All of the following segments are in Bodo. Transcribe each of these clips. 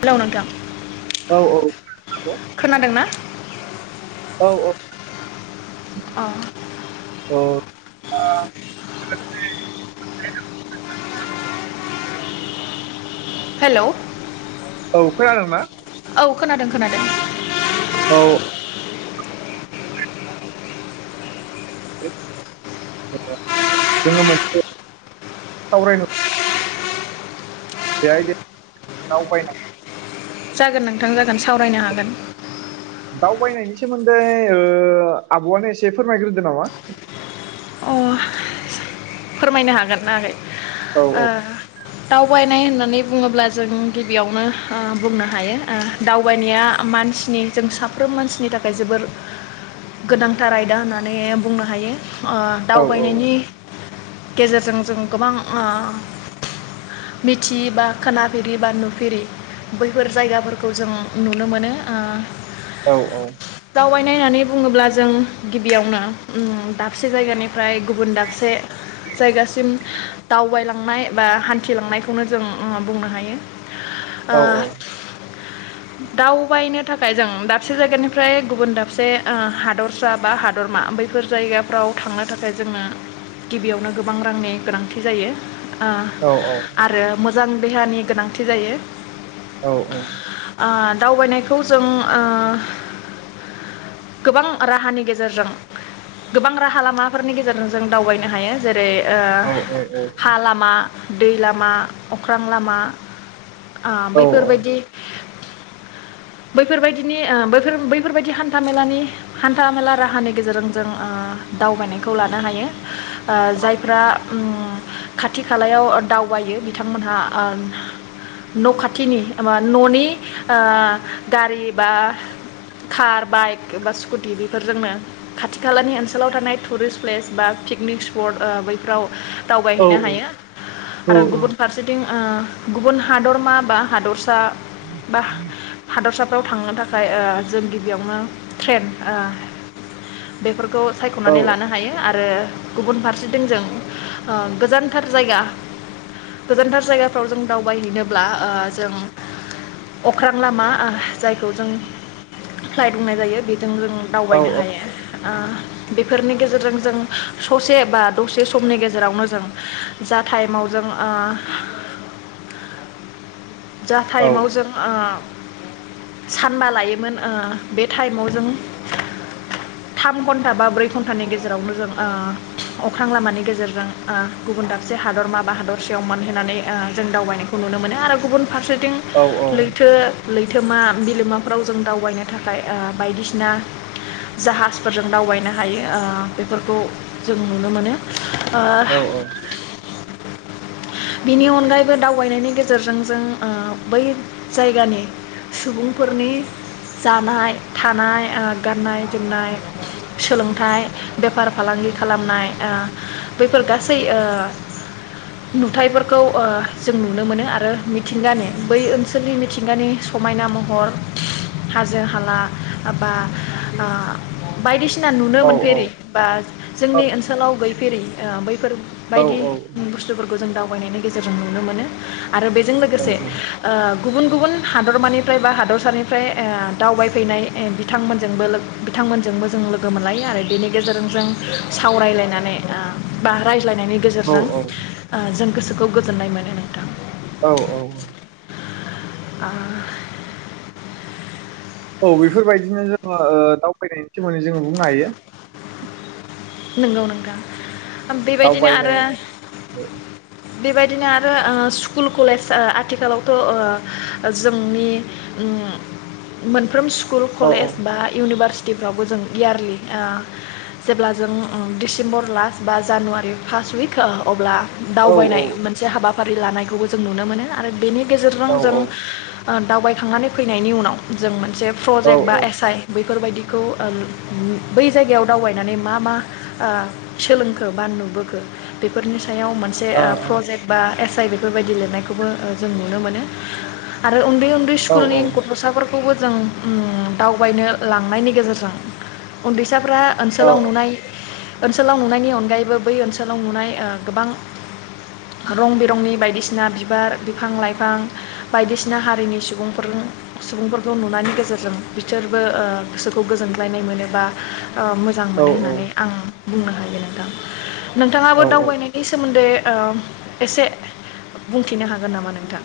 हेलौ नोंथां औ औ हेल' खोनादों ना औ औ अ [unintelligible] हेलौ औ खोनादों ना औ खोनादों खोनादों औ जोङो जोङो जोङो मोनसे सावरायनो बेहाय जोङो दावबायनाय जागोन नोंथां जागोन हागोन सावरायनो हागोन दावबायनायनि सोमोन्दै ओ आब'आनो एसे फोरमायग्रोदो नामा अ फोरमायनो हागोन आगै औ ओ दावबायनाय होननानै बुङोब्ला जों गिबियावनो ओ बुंनो हायो ओ दावबायनाया मानसिनि जों साफ्रोम मानसिनि थाखाय जोबोर गोनांथार आयदा होननानै बुंनो हायो ओ औ दावबायनायनि गेजेरजों जों गोबां ओ मिथियि बा खोनाफेरि बा नुफेरि बैफोर जायगाफोरखौ जों नुनो मोनो ओ औ औ दावबायनाय होननानै बुङोब्ला जों गिबियावनो ओम दाबसे जायगानिफ्राय गुबुन दाबसे जायगासिम दावबायलांनाय बा हान्थिलांनायखौनो जों ओ बुंनो हायो ओ औ दावबायनो थाखाय जों दाबसे जायगानिफ्राय गुबुन दाबसे ओ हादरसा बा हादरमा बैफोर जायगा फ्राव थांनो थाखाय जोङो गिबियावनो गोबां रांनि गोनांथि जायो ओ औ औ आरो मोज मोजां देहानि गोनांथि जायो औ औ ओ दावबायनायखौ जों ओ गोबां राहानि गेजेरजों गोबां राहा लामाफोरनि गेजेरजों जों दावबायनो हायो जेरै ओ हा लामा दै लामा अख्रां लामा ओ बैफोरबायदि बैफोर बायदिनिफोर बैफोरबायदि हान्थामेलानि हान्था मेला राहानि गेजेरजों जों ओ दावबायनायखौ लानो हायो जायफ्रा ओ खाथि खालायाव दावबायो बिथांमोनहा न' खाथिनि न'नि गारि बा कार बाइक बा स्कुटि बेफोरजोंनो खाथि आथि खालानि ओनसोलाव थानाय टुरिस्ट प्लेस बा पिकनिक स्पट ओ बैफ्राव दावबायहैनो हायो आरो गुबुन फारसेथिं ओ गुबुन हादरमा बा हादरसा बा हादरसा फ्राव थांनो थाखाय जों गिबियावनो ट्रेन बेफोरखौ खौ सायख'नानै लानो हायो आरो आरो गुबुन फारसेथिं जों ओ गोजानथार जायगा गोजानथार जायगाफोराव दावबाय हैनो ब्रा ओ जों अख्रां लामा जायखौ जों फ्लाइट बुंनाय जायो जों जों दावबायनो हायो ओ बेफोरनि गेजेरजों जों ससे बा दसे समनि गेजेरावनो जों जा टाइमाव जों जा टाइमाव जों ओ सानबा लायोमोन ओ बे टाइमाव जों थाम घन्टा बा ब्रै घन्टानि गेजेरावनो जों ओ अख्रां लामानि गेजेरजों ओ गुबुन दाबसे हादरमा बा हादरसेयाव मोनहैनानै ओ जों दावबायनायखौ नुनो मोनो आरो गुबुन फारसेथिं लैथो लैथोमा बिलोमाफ्राव जों दावबायनो थाखाय बायदिसिना जाहाज फोरजों दावबायनो हायो बेफोरखौ जों नुनो मोनो औ औ बिनि अनगायैबो दावबायनायनि गेजेरजों जों ओ बै जायगानि सुबुंफोरनि जानाय थानाय गाननाय जोमनाय सोलोंथाइ बेफार फालांगि खालामनाय ओ बैफोर गासै नुथायफोरखौ ओ जों नुनो मोनो आरो मिथिंगानि बै ओनसोलनि मिथिंगानि समायना महर हाजो हाला बा ओ बायदि सिना नुनो मोनफेरि बा जोंनि ओनसोलाव गै फेरि ओ बै फोर बायदि बुस्थुफोरखौ खौ जों दावबायनायनि गेजेरजों नुनो मोनो आरो बेजों लोगोसे ओ गुबुन गुबुन हादरमानिफ्राय बा हादरसानिफ्राय ओ दावबायफैनाय बिथांमोनजोंबो बिथांमोनजोंबो जों लोगो मोनलायो आरो बेनि गेजेरजों जों सावरायलायनानै बा रायलायनायनि गेजेरजों ओ जों गोसोखौ गोजोननाय मोनो नोथां औ औ औ आ औ बेफोरबायदिनो जोङो दावबायनायनि सोमोन्दै जोङो बुंनो हायो नंगौ नोंथां बेबायदिनो आरो दावबायनाय बेबायदिनो आरो ओ स्कुल कलेज आथिखालावथ' जोंनि ओम मोनफ्रोम सु स्कुल औ कलेज बा इउनिभारसि फ्रावबो जों इयारलि जेब्ला जों ओ दिसेम्बर लास्ट बा जानुवारि फार्स्ट उइक अब्ला औ दावबायनाय मोनसे हाबा फारि लानायखौबो जों नुनो मोनो आरो बेनि गेजेरजों औ जों दावबायखांनानै फैनायनि उनाव जों मोनसे औ प्रजेक्ट बा एस आइ बेफोरबायदिखौ उम बै जायगायाव दावबायनानै मा मा ओ सोलोंखो बा नुबोखो बेफोरनि सा याव मोनसे औ प्रजेक्ट बा एस जाय बेफोरबायदि लिरनायखौबो जों नुनो मोनो आरो उन्दै उन्दै औ स्कुलनि गथ'साफोर खौबो जों दावबायनो लांनायनि गेजेरजों उन्दै साफ्रा औ ओनसोलाव ओनसोलाव नुनायनि अनगायैबो बै ओनसोलाव नुनाय ओ गोबां रं बिरंनि बायदिसिना बिबार बिफां लाइफां बायदिसिना हारिनि सुबुंफोर सुबुंफोरखौ नुनायनि गेजेरजों बिसोरबो ओ गोसोखौ गोजोनग्लायनाय मोनो बा मोजां औ होननानै आं बुंनो हायो नोंथां नोंथाङाबो दावबायनायनि सोमोन्दै एसे बुंथिनो हागोन नामा नोंथां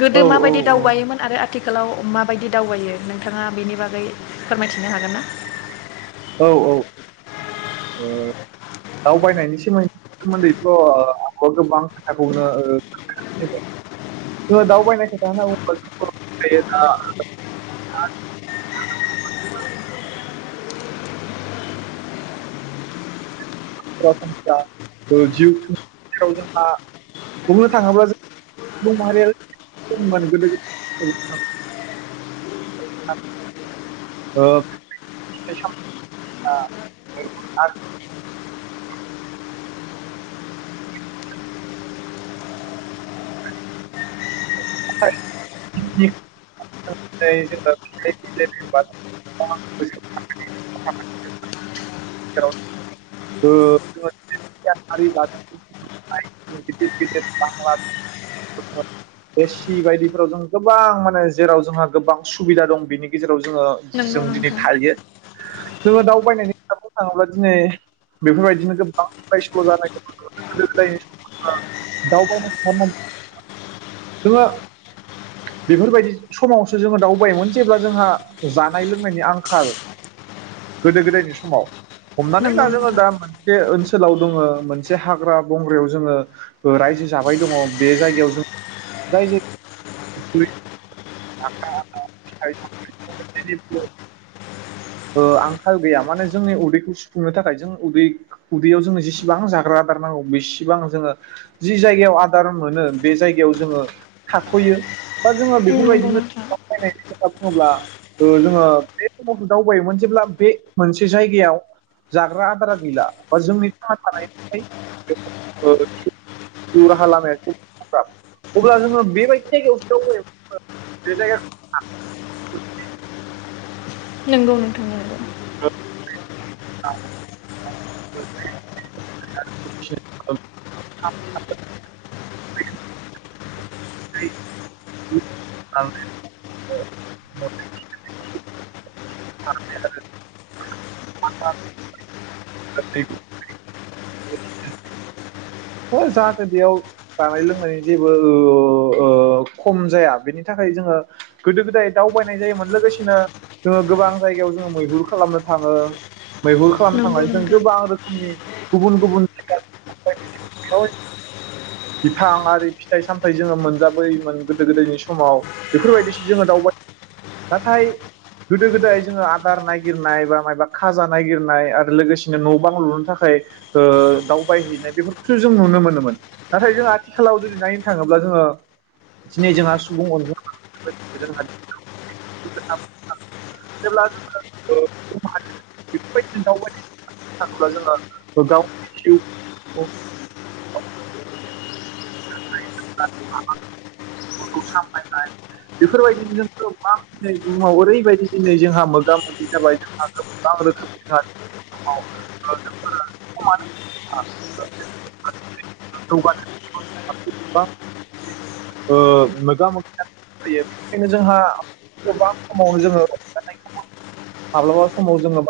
गोदो माबायदि दावबायोमोन आरो आ थिखालाव माबायदि दावबायो नोंथाङा बेनि बागै फोरमायथिनो हागोन ना औ औ ओ दावबायनायनि सोमोन्दैथ' आ गोबां खोथाखौनो ओ जोङो दावबायनाय खोथा होनना बुङोबा दा [unintelligible] जोंहा बुंनो थाङोब्ला जों सुबुं माहारिया [unintelligible] [unintelligible] औ [unintelligible] गिदिर एसि बायदिफोराव जों गोबां माने जेराव जोंहा गोबां सुबिदा दं बेनि गेजेराव नंगौ जों दिनै नोंथां थायो जोङो दावबायनायनि खोथा बुंनो थाङोब्ला दिनै बेफोरबायदिनो गोबां [unintelligible] गोदो गोदायनि ओ जोङो बेफोरबायदि समावसो जोङो दावबायोमोन जेब्ला जोंहा जानाय लोंनायनि आंखाल गोदो गोदायनि समाव हमनानै नंगौ ला जोङो नोंथां मोनसे ओनसोलाव दङो मोनसे हाग्रा बंग्रायाव जोङो रायजो जाबाय दङ बे जायगायाव जों जाय जाय [unintelligible] ओ आंखाल गैया माने जोंनि उदैखौ सुफुंनो थाखाय जों उदै उदैयाव जोङो जेसेबां जाग्रा आदार नांगौ बेसेबां जोङो जि जायगायाव आदार मोनो बे जायगायाव जोङो थाथयो बा जोङो नंगौ बेफोरबायदिनो नोंथां खोथा बुङोब्ला जोङो बे समाव दावबायोमोन जेब्ला बे मोनसे जायगायाव जाग्रा आदारा गैला बा जोंनि थां थानाय जिउ राहा लामाय अब्ला जोङो बेबायदि जायगायावसो दावबायोमोन बे जायगाखौ नोंगौ नोंथां नंगौ। [unintelligible] [unintelligible] [unintelligible] जाहाथे हो जाहाथे बेयाव जानाय लोंनायनि जेबो ओ खम जाया बेनि थाखाय जोङो गोदो गोदाय दावबायनाय जायोमोन लोगोसेनो जोङो गोबां जायगायाव जोङो मैहुर खालामनो थाङो। मैहुर खालामनो नंगौ नंगौ थांनानै जों नोंथां गोबां रोखोमनि गुबुन गुबुन [unintelligible] बिफां आरि फिथाइ सामथायाइ जोङो मोनजाबोयोमोन गोदो गोदायनि समाव बेफोरबायदिसो जोङो दावबाय नाथाय गोदो गोदाय जोङो आदार नागिरनाय बा माबा खाजा नायगिरनाय आरो लोगोसेनो न' बां लुनो थाखाय ओ दावबायहैनाय बेफोरखौसो जों नुनो मोनोमोन। नाथाय जों आथिखालाव जुदि नायनो थाङोब्ला जोङो दिनै जोंहा सुबुं अनजिमा [unintelligible] जेब्ला जोङो बेफोरबायदि दावबाय थाङोब्ला जोङो गावनि जिउ [unintelligible] फोरखौ सामलायनाय बेफोरबायदिनो जों गोबां दिनै बुहुमाव ओरैबायदि दिनै जोंहा मोगा मोगि जाबाय जोंहा गोबां रोखोमै जोंहा नआव जोंफोरा समान आं [unintelligible] जौगानो बा ओ मोगा मोगि ज जायो बेनिखायनो जोंहा गोबां समावनो जोङो जानाय माब्लाबा समाव जोङो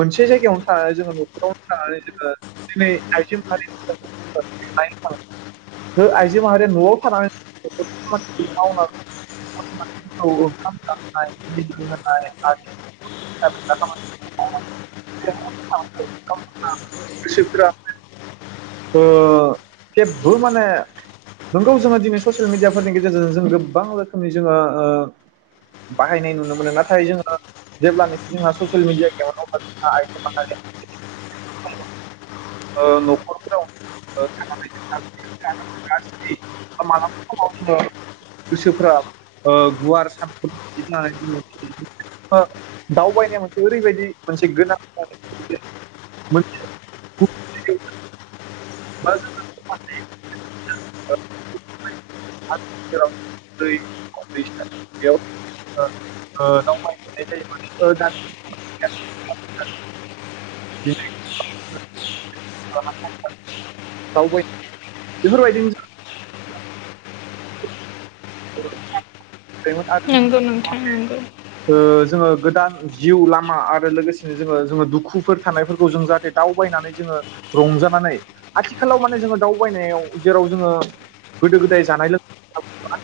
मोनसे जायगायावनो थानानै जोङो न'खरावनो थानानै जोङो दिनै आइजो माहारिनि थाखाय [unintelligible] ओ आइजो आइजो माहारि न'आव थानानै बेफोर खामानिखौ मावना औ ओंखाम गांनाय [unintelligible] गोसोफोरा ओ जेबो माने नंगौ जोङो दिनै ससियेल मिडियाफोरनि गेजेरजों जों गोबां रोखोमनि जोङो ओ बाहायनाय नुनो मोनो नाथाय जोङो जेब्लानोखि जोंहा ससियेल मिडिया एकाउन्टआव जोंहा आइजो माहारिया [unintelligible] ओ नखर फ्राव थानानै जों मालाबा समाव जोङो गोसोफ्रा ओ गुवार साननानै हो दावबायनाया मोनसे ओरैबायदि मोनसे गोनांथार [unintelligible] बा जोङो [unintelligible] आथिखालाव दै दै सेराव ओ ओ दावबायहैनाय जायोमोन [unintelligible] [unintelligible] ओ दावबाय बेफोरबायदिनो जों [unintelligible] मोन आरो जों नंगौ नोंथां नंगौ ओ जोङो गोदान जिउ लामा आरो लोगोसेनो जोङो जोङो दुखुफोर थानायफोरखौ जों जाहाथे दावबायनानै जोङो रंजानानै आथिखालाव माने जोङो दावबायनायाव जेराव जोङो गोदो गोदाय जानाय लोंनायाव बा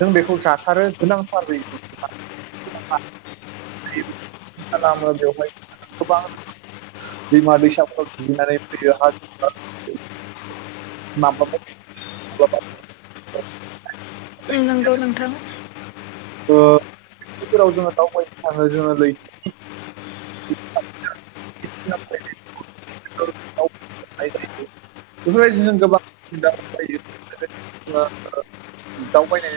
जों बेखौ जाथारो नांथारै [unintelligible] खालामो बेवहाय गोबां दैमा दैसाफोराव दुगैनानै फैयो हाजो [unintelligible] उम नंगौ नोंथां। ओ दावबायनो थाङ जोङो लैथोनि [unintelligible] बेफोरबायदिनो जों गोबां ओ दावबायनाय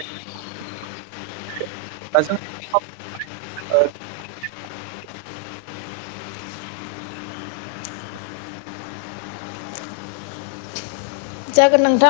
दा जोङो जागोन नोंथां।